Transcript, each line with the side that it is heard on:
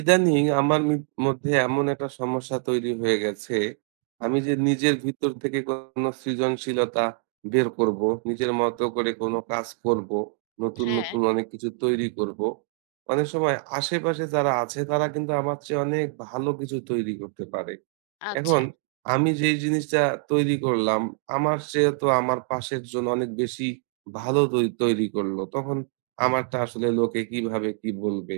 right: ইদানিং আমার মধ্যে এমন একটা সমস্যা তৈরি হয়ে গেছে। আমি যে নিজের ভিতর থেকে কোনো সৃজনশীলতা বের করব, নিজের মতো করে কোনো কাজ করব, নতুন,
left: হ্যাঁ,
right: নতুন অনেক কিছু তৈরি করব। অনেক সময় আশেপাশে যারা আছে তারা কিন্তু আমার চেয়ে অনেক ভালো কিছু তৈরি করতে পারে।
left: আচ্ছা।
right: এখন আমি যেই জিনিসটা তৈরি করলাম, আমার চেয়ে তো আমার পাশের জন অনেক বেশি ভালো তৈরি করল। তখন আমারটা আসলে লোকে কিভাবে কি বলবে?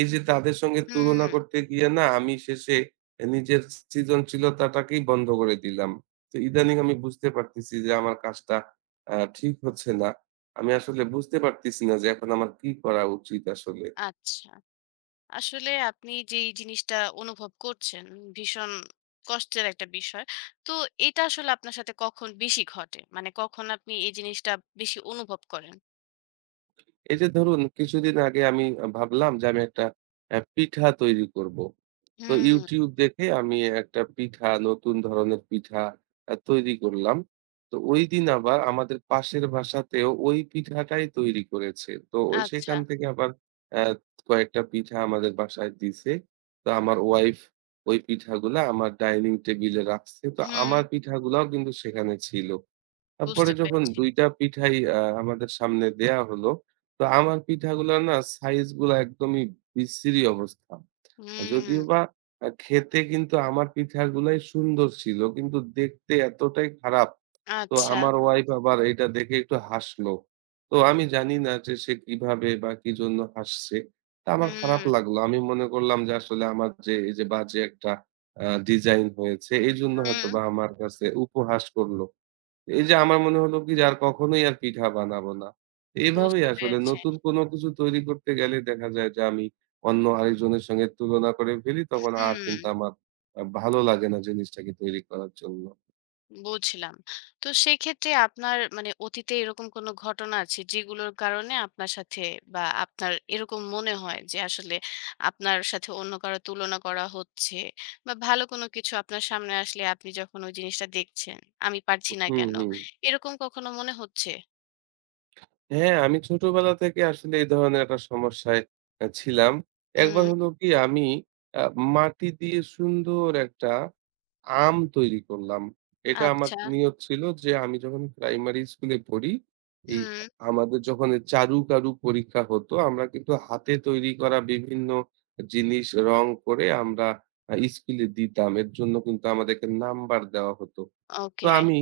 right: এই যে তাদের সঙ্গে তুলনা
left: হুম,
right: করতে গিয়ে না আমি শেষে নিজের সৃজনশীলতাটাকেই বন্ধ করে দিলাম। তো ইদানিং আমি বুঝতে পারতেছি যে আমার কাজটা ঠিক হচ্ছে না। আমি আসলে বুঝতে পারতেছি না যে এখন আমার কি করা উচিত আসলে?
left: আচ্ছা। আসলে আপনি যেই জিনিসটা অনুভব করছেন, ভীষণ কষ্টের একটা বিষয়। তো এটা আসলে আপনার সাথে কখন বেশি ঘটে? মানে কখন আপনি এই জিনিসটা বেশি অনুভব করেন?
right: এই যে ধরুন কিছুদিন আগে আমি ভাবলাম যে আমি একটা পিঠা তৈরি করব। তো
left: হুম,
right: YouTube দেখে আমি একটা পিঠা, নতুন ধরনের পিঠা তৈরি করলাম। তো ঐদিন আবার আমাদের পাশের বাসাতেও ওই পিঠাটাই তৈরি করেছে। তো ও
left: আচ্ছা।
right: সেখান থেকে আবার অ্যা কয়েকটা পিঠা আমাদের বাসায় দিছে। তো আমার ওয়াইফ ওই পিঠাগুলা আমার ডাইনিং টেবিলে রাখছে। তো
left: হুম,
right: আমার পিঠাগুলাও কিন্তু সেখানে ছিল। তারপরে
left: বুঝতে
right: যখন
left: পেরেছি।
right: ২টা টা পিঠাই আমাদের সামনে দেয়া হলো, তো আমার পিঠাগুলার না সাইজগুলা একদমই বিশ্রী অবস্থা।
left: হুম,
right: যদিও বা খেতে কিন্তু আমার পিঠাগুলাই সুন্দর ছিল। কিন্তু দেখতে এতটাই খারাপ। তো
left: আচ্ছা।
right: আমার ওয়াইফ আবার এটা দেখে একটু হাসলো। তো আমি জানি না যে সে কিভাবে বা কিজন্য হাসছে। তা আমার খারাপ
left: হুম,
right: লাগলো। আমি মনে করলাম যে আসলে আমার যে এই যে বাজে একটা ডিজাইন হয়েছে, এজন্য
left: হুম,
right: হয়তোবা আমার কাছে উপহাস করলো। এই যে আমার মনে হলো কি যে আর কখনোই আর পিঠা বানাবো না। এভাবেই
left: বুঝতে
right: আসলে
left: পেরেছি।
right: নতুন কোনো কিছু তৈরি করতে গেলে দেখা যায় যে আমি অন্য আরেকজনের সঙ্গে তুলনা করে ফেলি তখন আর কিন্তু
left: হুম।
right: আমার ভালো লাগে না জিনিসটাকে তৈরি করার জন্য।
left: বুঝলাম। তো সেক্ষেত্রে আপনার মানে অতীতে এরকম কোনো ঘটনা আছে যেগুলোর কারণে আপনার সাথে বা আপনার এরকম মনে হয় যে আসলে আপনার সাথে অন্য কারো তুলনা করা হচ্ছে বা ভালো কোনো কিছু আপনার সামনে আসলে আপনি যখন ওই জিনিসটা দেখছেন, আমি পারছি না
right: হুম,
left: কেন?
right: হুম।
left: এরকম কখনো মনে হচ্ছে?
right: হ্যাঁ, আমি ছোটবেলা থেকে আসলে এই ধরনের একটা সমস্যায় ছিলাম। একবার
left: হুম,
right: হলো কি আমি আ মাটি দিয়ে সুন্দর একটা আম তৈরি করলাম। এটা আমার
left: আচ্ছা,
right: নিয়ত ছিল যে আমি যখন প্রাইমারি স্কুলে পড়ি, এই
left: হুম,
right: আমাদের যখন চারু-কারু পরীক্ষা হতো আমরা কিন্তু হাতে তৈরি করা বিভিন্ন জিনিস রং করে আমরা স্কুলে দিতাম। এর জন্য কিন্তু আমাদেরকে নাম্বার দেওয়া হতো। তো
left: ওকে,
right: আমি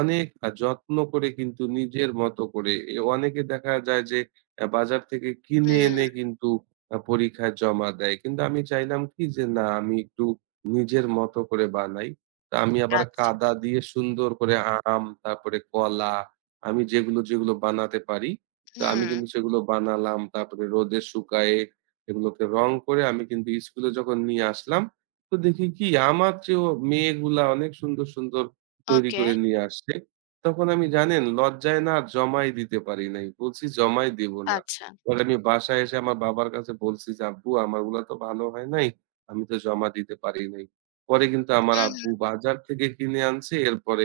right: অনেক যত্ন করে কিন্তু নিজের মতো করে অনেকে দেখা যায় যে বাজার থেকে কিনে এনে
left: হুম,
right: কিন্তু পরীক্ষায় জমা দেয়। কিন্তু আমি চাইলাম কি যে না আমি একটু নিজের মতো করে বানাই। তা আমি আবার
left: আচ্ছা,
right: কাদা দিয়ে সুন্দর করে আম, তারপরে কলা, আমি যেগুলো বানাতে পারি, তো আমি
left: হুম,
right: কিন্তু সেগুলো বানালাম। তারপরে রোদে শুকায়ে এগুলোকে রং করে আমি কিন্তু স্কুলে যখন নিয়ে আসলাম, তো দেখি কি আমার চেয়েও মেয়েগুলা অনেক সুন্দর, সুন্দর তৈরি
left: ওকে,
right: করে নিয়ে আসছে। তখন আমি জানেন লজ্জায় না আর জমায় দিতে পারি নাই। বলছি জমায় দিব না।
left: আচ্ছা,
right: পরে আমি বাসায় এসে আমার বাবার কাছে বলছি যে, "আব্বু আমারগুলা তো ভালো হয় নাই। আমি তো জমা দিতে পারি নাই।" পরে কিন্তু আমার
left: হুম,
right: আব্বু
left: হুম।
right: বাজার থেকে কিনে আনছে এরপরে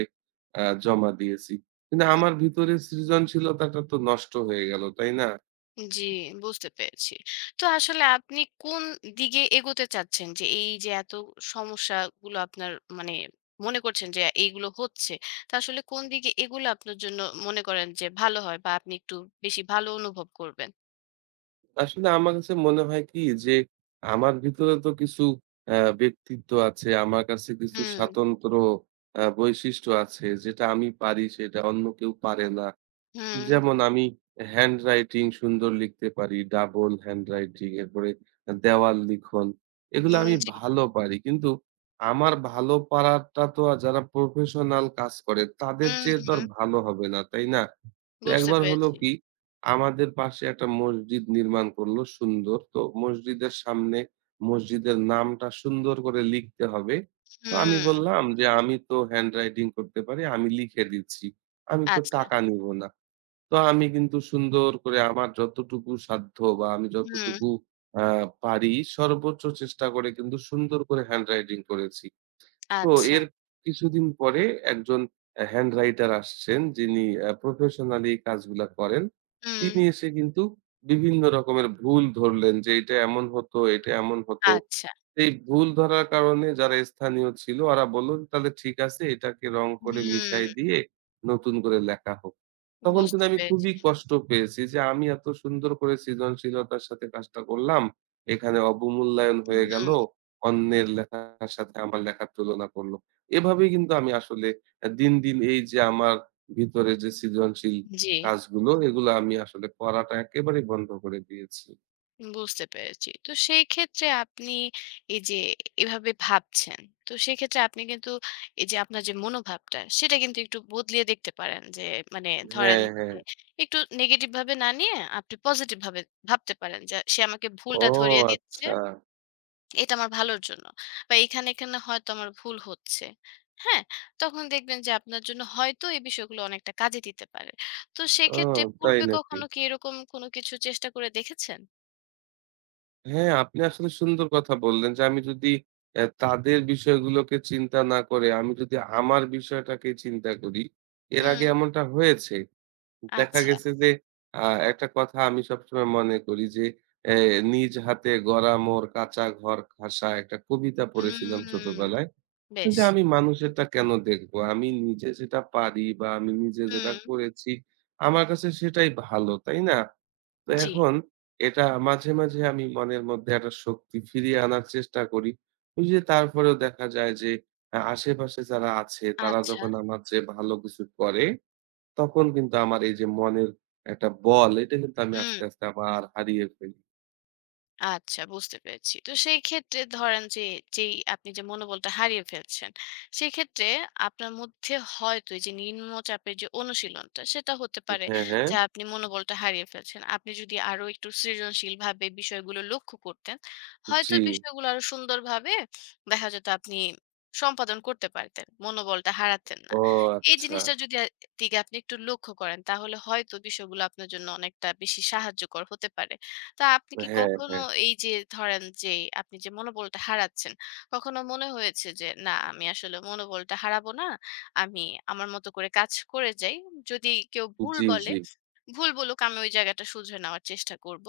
right: জমা দিয়েছি। কিন্তু আমার ভিতরে সৃজনশীলতাটা তো নষ্ট হয়ে গেল, তাই না?
left: জি, বুঝতে পেরেছি। তো আসলে আপনি কোন দিকে এগোতে চাচ্ছেন? যে এই যে এত সমস্যাগুলো আপনার মানে মনে করছেন যে এইগুলো হচ্ছে, তা আসলে কোন দিকে এগুলো আপনার জন্য মনে করেন যে ভালো হয় বা আপনি একটু বেশি ভালো অনুভব করবেন?
right: আসলে আমার কাছে মনে হয় কি যে আমার ভিতরে তো কিছু আ ব্যক্তিত্ব আছে। আমার কাছে কিছু
left: হুম,
right: স্বাতন্ত্র বৈশিষ্ট্য আছে। যেটা আমি পারি সেটা অন্য কেউ পারে না।
left: হুম,
right: যেমন আমি হ্যান্ড রাইটিং সুন্দর লিখতে পারি, ডাবল হ্যান্ড রাইটিং, এরপরে দেওয়াল লিখন। এগুলো
left: উম
right: আমি
left: জি।
right: ভালো পারি। কিন্তু আমার ভালো পারাটা তো আর যারা প্রফেশনাল কাজ করে তাদের
left: হুম,
right: চেয়ে তো আর
left: হুম,
right: ভালো হবে না, তাই না? তো
left: বুঝতে
right: একবার হলো
left: পেরেছি।
right: কি আমাদের পাশে একটা মসজিদ নির্মাণ করলো সুন্দর। তো মসজিদের সামনে মসজিদের নামটা সুন্দর করে লিখতে হবে। তো আমি
left: হুম,
right: বললাম যে, "আমি তো হ্যান্ড রাইটিং করতে পারি, আমি লিখে দিচ্ছি। আমি তো
left: আচ্ছা।
right: টাকা নিব না।" তো আমি কিন্তু সুন্দর করে আমার যতটুকু সাধ্য বা আমি
left: হুম,
right: যতটুকু আ পারি সর্বোচ্চ চেষ্টা করে কিন্তু সুন্দর করে হ্যান্ড রাইটিং করেছি। তো
left: আচ্ছা।
right: এর কিছুদিন পরে একজন হ্যান্ড রাইটার আসছেন যিনি প্রফেশনালি এই কাজগুলা করেন।
left: হুম,
right: তিনি এসে কিন্তু বিভিন্ন রকমের ভুল ধরলেন যে এটা এমন হতো, এটা এমন হতো।
left: আচ্ছা।
right: এই ভুল ধরার কারণে যারা স্থানীয় ছিল ওরা বলল, "তাহলে ঠিক আছে এটাকে রং করে মিশায়
left: হুম,
right: দিয়ে নতুন করে লেখা হোক।" তখন কিন্তু
left: বুঝতে
right: আমি
left: পেরেছি।
right: খুবই কষ্ট পেয়েছি যে আমি এত সুন্দর করে সৃজনশীলতার সাথে কাজটা করলাম। এখানে অবমূল্যায়ন হয়ে গেল।
left: হুম,
right: অন্যের লেখার সাথে আমার লেখার তুলনা করল। এভাবে কিন্তু আমি আসলে দিন, দিন এই যে আমার ভিতরে যে সৃজনশীল
left: জি।
right: কাজগুলো এগুলো আমি আসলে করাটা একেবারেই বন্ধ করে দিয়েছি।
left: বুঝতে পেরেছি। তো সেই ক্ষেত্রে আপনি এই যে এভাবে ভাবছেন, তো সেক্ষেত্রে আপনি কিন্তু এই যে আপনার যে মনোভাবটা সেটা কিন্তু একটু বদলিয়ে দেখতে পারেন। যে মানে ধরেন
right: হ্যাঁ, হ্যাঁ।
left: যে একটু নেগেটিভ ভাবে না নিয়ে আপনি পজিটিভ ভাবে ভাবতে পারেন যে সে আমাকে
right: ও
left: ভুলটা ধরিয়ে দিচ্ছে।
right: আচ্ছা।
left: এটা আমার ভালোর জন্য। বা এখানে, এখানে হয়তো আমার ভুল হচ্ছে। হ্যাঁ? তখন দেখবেন যে আপনার জন্য হয়তো এই বিষয়গুলো অনেকটা কাজে দিতে পারে। তো
right: ও
left: সেক্ষেত্রে
right: তাই
left: পূর্বে
right: নাকি?
left: কখনো কি এরকম কোনো কিছু চেষ্টা করে দেখেছেন?
right: হ্যাঁ, আপনি আসলে সুন্দর কথা বললেন যে আমি যদি তাদের বিষয়গুলোকে চিন্তা না করে আমি যদি আমার বিষয়টাকে চিন্তা করি, এর
left: হুম।
right: আগে এমনটা হয়েছে। দেখা
left: আচ্ছা।
right: গেছে যে আ একটা কথা আমি সবসময় মনে করি যে অ্যা "নিজ হাতে গড়া মোর কাঁচা ঘর খাসা" একটা কবিতা পড়েছিলাম
left: হুম,
right: ছোটবেলায়।
left: বেশ।
right: যে আমি মানুষেরটা কেন দেখবো? আমি নিজে যেটা পারি বা আমি নিজে যেটা
left: হুম,
right: করেছি আমার কাছে সেটাই ভালো, তাই না? তো
left: জি।
right: এখন এটা মাঝে, মাঝে আমি মনের মধ্যে একটা শক্তি ফিরিয়ে আনার চেষ্টা করি। ওই যে তারপরেও দেখা যায় যে আশেপাশে যারা আছে তারা
left: আচ্ছা।
right: যখন আমার চেয়ে ভালো কিছু করে, তখন কিন্তু আমার এই যে মনের একটা বল এটা কিন্তু আমি
left: হুম,
right: আস্তে, আস্তে আবার হারিয়ে ফেলি।
left: আচ্ছা বুঝতে পেরেছি। তো সেই ক্ষেত্রে ধরেন যে, যেই আপনি যে মনোবলটা হারিয়ে ফেলছেন, সেক্ষেত্রে আপনার মধ্যে হয়তো এই যে নিম্নচাপের যে অনুশীলনটা, সেটা হতে পারে
right: হ্যাঁ, হ্যাঁ।
left: যে আপনি মনোবলটা হারিয়ে ফেলছেন। আপনি যদি আরো একটু সৃজনশীলভাবে বিষয়গুলো লক্ষ্য করতেন, হয়তো
right: জি।
left: বিষয়গুলো আরো সুন্দরভাবে দেখা যেত আপনি সম্পাদন করতে পারতেন। মনোবলটা হারাতেন না।
right: ও
left: এই
right: আচ্ছা।
left: জিনিসটা যদি দিকে আপনি একটু লক্ষ্য করেন, তাহলে হয়তো বিষয়গুলো আপনার জন্য অনেকটা বেশি সাহায্যকর হতে পারে। তা আপনি কি
right: হ্যাঁ,
left: কখনো
right: হ্যাঁ।
left: এই যে ধরেন যে আপনি যে মনোবলটা হারাচ্ছেন, কখনো মনে হয়েছে যে না আমি আসলে মনোবলটা হারাবো না। আমি আমার মতো করে কাজ করে যাই। যদি কেউ ভুল
right: জি,
left: বলে,
right: জি।
left: ভুল বলুক আমি ওই জায়গাটা শুধরে নেওয়ার চেষ্টা করব।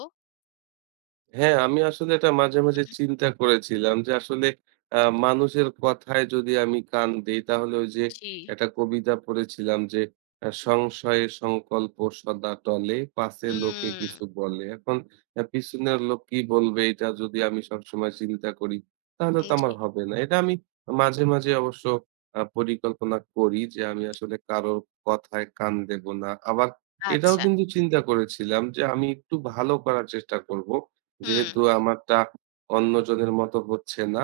right: হ্যাঁ, আমি আসলে এটা মাঝে, মাঝে
left: উহু,
right: চিন্তা করেছিলাম যে আসলে আ মানুষের কথায় যদি আমি কান দেই তাহলে ওই যে
left: জি।
right: একটা কবিতা পড়েছিলাম যে সংশয়ে সংকল্প সদা টলে, পাছে লোকে
left: হুম,
right: কিছু বলে। এখন পিছনের লোক কি বলবে এটা যদি আমি সবসময় চিন্তা করি তাহলে তো
left: জি।
right: আমার হবে না। এটা আমি মাঝে, মাঝে অবশ্য পরিকল্পনা করি যে আমি আসলে কারো কথায় কান দেব না। আবার এটাও
left: আচ্ছা।
right: কিন্তু চিন্তা করেছিলাম যে আমি একটু ভালো করার চেষ্টা করব।
left: হুম,
right: যেহেতু আমারটা অন্যজনের মতো হচ্ছে না,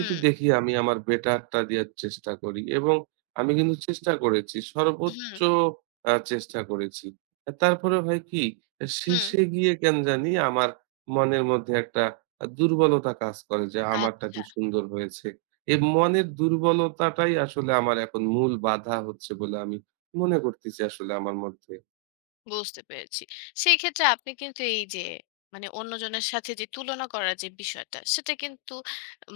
right: একটু দেখি আমি আমার বেটারটা দেয়ার চেষ্টা করি এবং আমি কিন্তু চেষ্টা করেছি।
left: হুম,
right: সর্বোচ্চ চেষ্টা করেছি। তারপরে হয় কি,
left: হুম।
right: শেষে গিয়ে কেন জানি আমার মনের মধ্যে একটা দুর্বলতা কাজ করে যে, আমারটা কি
left: আচ্ছা।
right: সুন্দর হয়েছে। এই মনের দুর্বলতাটাই আসলে আমার এখন মূল বাধা হচ্ছে বলে আমি মনে করতেছি আসলে আমার মধ্যে।
left: বুঝতে পেরেছি। সেক্ষেত্রে আপনি কিন্তু এই যে মানে অন্যজনের সাথে যে তুলনা করার যে বিষয়টা সেটা কিন্তু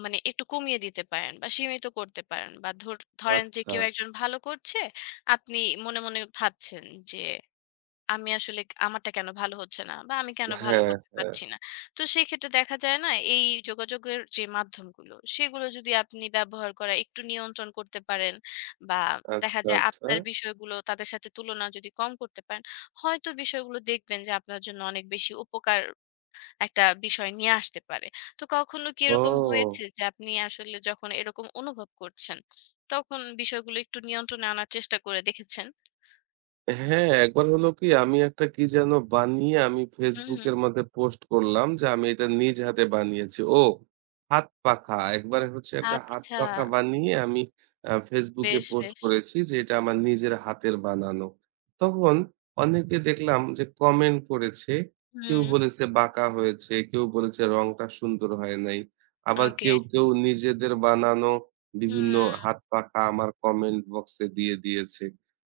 left: মানে একটু কমিয়ে দিতে পারেন বা সীমিত করতে পারেন বা ধরেন যে
right: আচ্ছা।
left: কেউ একজন ভালো করছে আপনি মনে মনে ভাবছেন যে আমি আসলে আমারটা কেন ভালো হচ্ছে না বা আমি কেন ভালো
right: হ্যাঁ,
left: করতে
right: হ্যাঁ।
left: পারছি না। তো সেক্ষেত্রে দেখা যায় না এই যোগাযোগের যে মাধ্যমগুলো সেগুলো যদি আপনি ব্যবহার করা একটু নিয়ন্ত্রণ করতে পারেন বা দেখা
right: আচ্ছা,
left: যায়
right: আচ্ছা।
left: আপনার বিষয়গুলো তাদের সাথে তুলনা যদি কম করতে পারেন, হয়তো বিষয়গুলো দেখবেন যে আপনার জন্য অনেক বেশি উপকার একটা বিষয় নিয়ে আসতে পারে। তো কখনো কি এরকম
right: ও!
left: হয়েছে যে আপনি আসলে যখন এরকম অনুভব করছেন, তখন বিষয়গুলো একটু নিয়ন্ত্রণে আনার চেষ্টা করে দেখেছেন?
right: হ্যাঁ, একবার হলো কি আমি একটা কি যেন বানিয়ে আমি
left: হুম,
right: Facebook
left: হুম।
right: এর মধ্যে পোস্ট করলাম যে আমি এটা নিজ হাতে বানিয়েছি। ও হাত পাখা। একবার হচ্ছে একটা হাত
left: আচ্ছা।
right: পাখা বানিয়ে আমি Facebook এ
left: বেশ,
right: পোস্ট
left: বেশ।
right: করেছি যে এটা আমার নিজের হাতের বানানো। তখন অনেকে দেখলাম যে কমেন্ট করেছে। কেউ
left: হুম,
right: বলেছে বাঁকা হয়েছে, কেউ বলেছে রংটা সুন্দর হয় নাই। আবার
left: ওকে।
right: কেউ, কেউ নিজেদের বানানো বিভিন্ন
left: হুম,
right: হাত পাখা আমার কমেন্ট বক্সে দিয়ে দিয়েছে।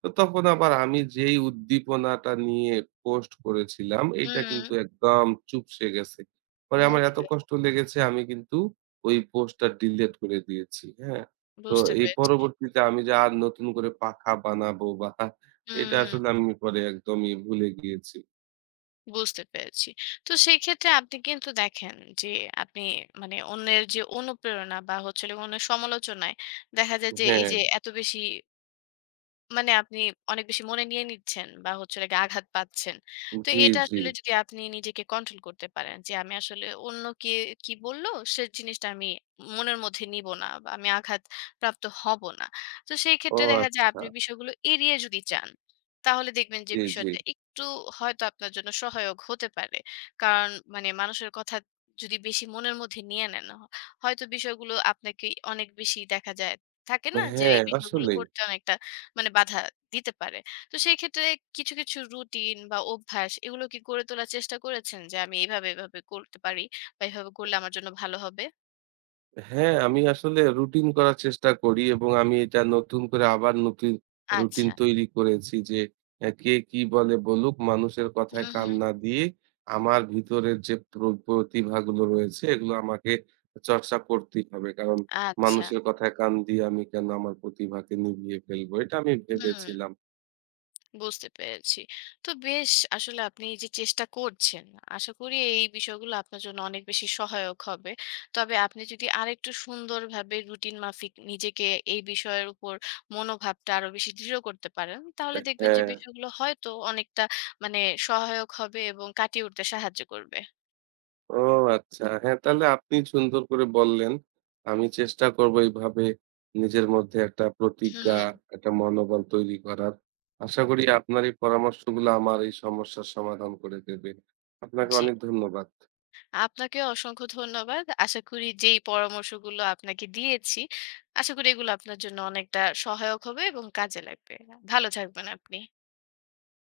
right: তো তখন আবার আমি যেই উদ্দীপনাটা নিয়ে পোস্ট করেছিলাম, এইটা
left: হুম,
right: কিন্তু একদম চুপসে গেছে। পরে আমার এত
left: ওকে।
right: কষ্ট লেগেছে আমি কিন্তু ওই পোস্টটা ডিলিট করে দিয়েছি। হ্যাঁ? তো
left: বুঝতে
right: এই
left: পেরেছি।
right: পরবর্তীতে আমি যে আর নতুন করে পাখা বানাবো বা এটা
left: হুম,
right: আসলে আমি পরে একদমই ভুলে গিয়েছি।
left: বুঝতে পেরেছি। তো সেই ক্ষেত্রে আপনি কিন্তু দেখেন যে আপনি মানে অন্যের যে অনুপ্রেরণা বা হচ্ছে হলো অন্যের সমালোচনায় দেখা যায় যে এই
right: হ্যাঁ।
left: যে এত বেশি মানে আপনি অনেক বেশি মনে নিয়ে নিচ্ছেন বা হচ্ছে হলো গিয়ে আঘাত পাচ্ছেন। তো
right: জি,
left: এটা
right: জি।
left: আসলে যদি আপনি নিজেকে কন্ট্রোল করতে পারেন যে আমি আসলে অন্য কে কি বলল সে জিনিসটা আমি মনের মধ্যে নিব না বা আমি আঘাত প্রাপ্ত হব না। তো সেই
right: ও
left: ক্ষেত্রে দেখা যায়
right: আচ্ছা।
left: আপনি বিষয়গুলো এড়িয়ে যদি যান, তাহলে দেখবেন যে
right: জি, জি।
left: বিষয়টা একটু হয়তো আপনার জন্য সহায়ক হতে পারে। কারণ মানে মানুষের কথা যদি বেশি মনের মধ্যে নিয়ে নেন, হয়তো বিষয়গুলো আপনাকে অনেক বেশি দেখা যায় থাকে না যে
right: হ্যাঁ,
left: এই বিষয়গুলো
right: আসলেই।
left: করতে অনেকটা মানে বাধা দিতে পারে। তো সেই ক্ষেত্রে কিছু, কিছু রুটিন বা অভ্যাস এগুলো কি গড়ে তোলার চেষ্টা করেছেন? যে আমি এভাবে, এভাবে করতে পারি বা এভাবে করলে আমার জন্য ভালো হবে?
right: হ্যাঁ, আমি আসলে রুটিন করার চেষ্টা করি এবং আমি এটা নতুন করে আবার নতুন রুটিন
left: আচ্ছা।
right: তৈরি করেছি যে, কে কি বলে বলুক মানুষের কথায়
left: হুম,
right: কান
left: হুম।
right: না দিয়ে আমার ভিতরের যে প্রতিভাগুলো রয়েছে এগুলো আমাকে চর্চা করতেই হবে। কারণ
left: আচ্ছা।
right: মানুষের কথায় কান দিয়ে আমি কেন আমার প্রতিভাকে নিভিয়ে ফেলবো। এটা আমি
left: হুম।
right: ভেবেছিলাম।
left: বুঝতে পেরেছি। তো বেশ আসলে আপনি এই যে চেষ্টা করছেন, আশা করি এই বিষয়গুলো আপনার জন্য অনেক বেশি সহায়ক হবে। তবে আপনি যদি আরেকটু সুন্দরভাবে রুটিন মাফিক নিজেকে এই বিষয়ের উপর মনোভাবটা আরো বেশি দৃঢ় করতে পারেন, তাহলে দেখবেন যে
right: হ্যাঁ।
left: বিষয়গুলো হয়তো অনেকটা মানে সহায়ক হবে এবং কাটিয়ে উঠতে সাহায্য করবে।
right: ও আচ্ছা। হ্যাঁ, তাহলে আপনি সুন্দর করে বললেন। আমি চেষ্টা করব এইভাবে নিজের মধ্যে একটা প্রতিজ্ঞা,
left: হুম,
right: একটা মনোবল তৈরি করার। আশা করি আপনার এই পরামর্শগুলো আমার এই সমস্যার সমাধান করে দেবে। আপনাকে
left: জি।
right: অনেক ধন্যবাদ।
left: আপনাকে অসংখ্য ধন্যবাদ। আশা করি যেই পরামর্শগুলো আপনাকে দিয়েছি, আশা করি এগুলো আপনার জন্য অনেকটা সহায়ক হবে এবং কাজে লাগবে। ভালো থাকবেন আপনি।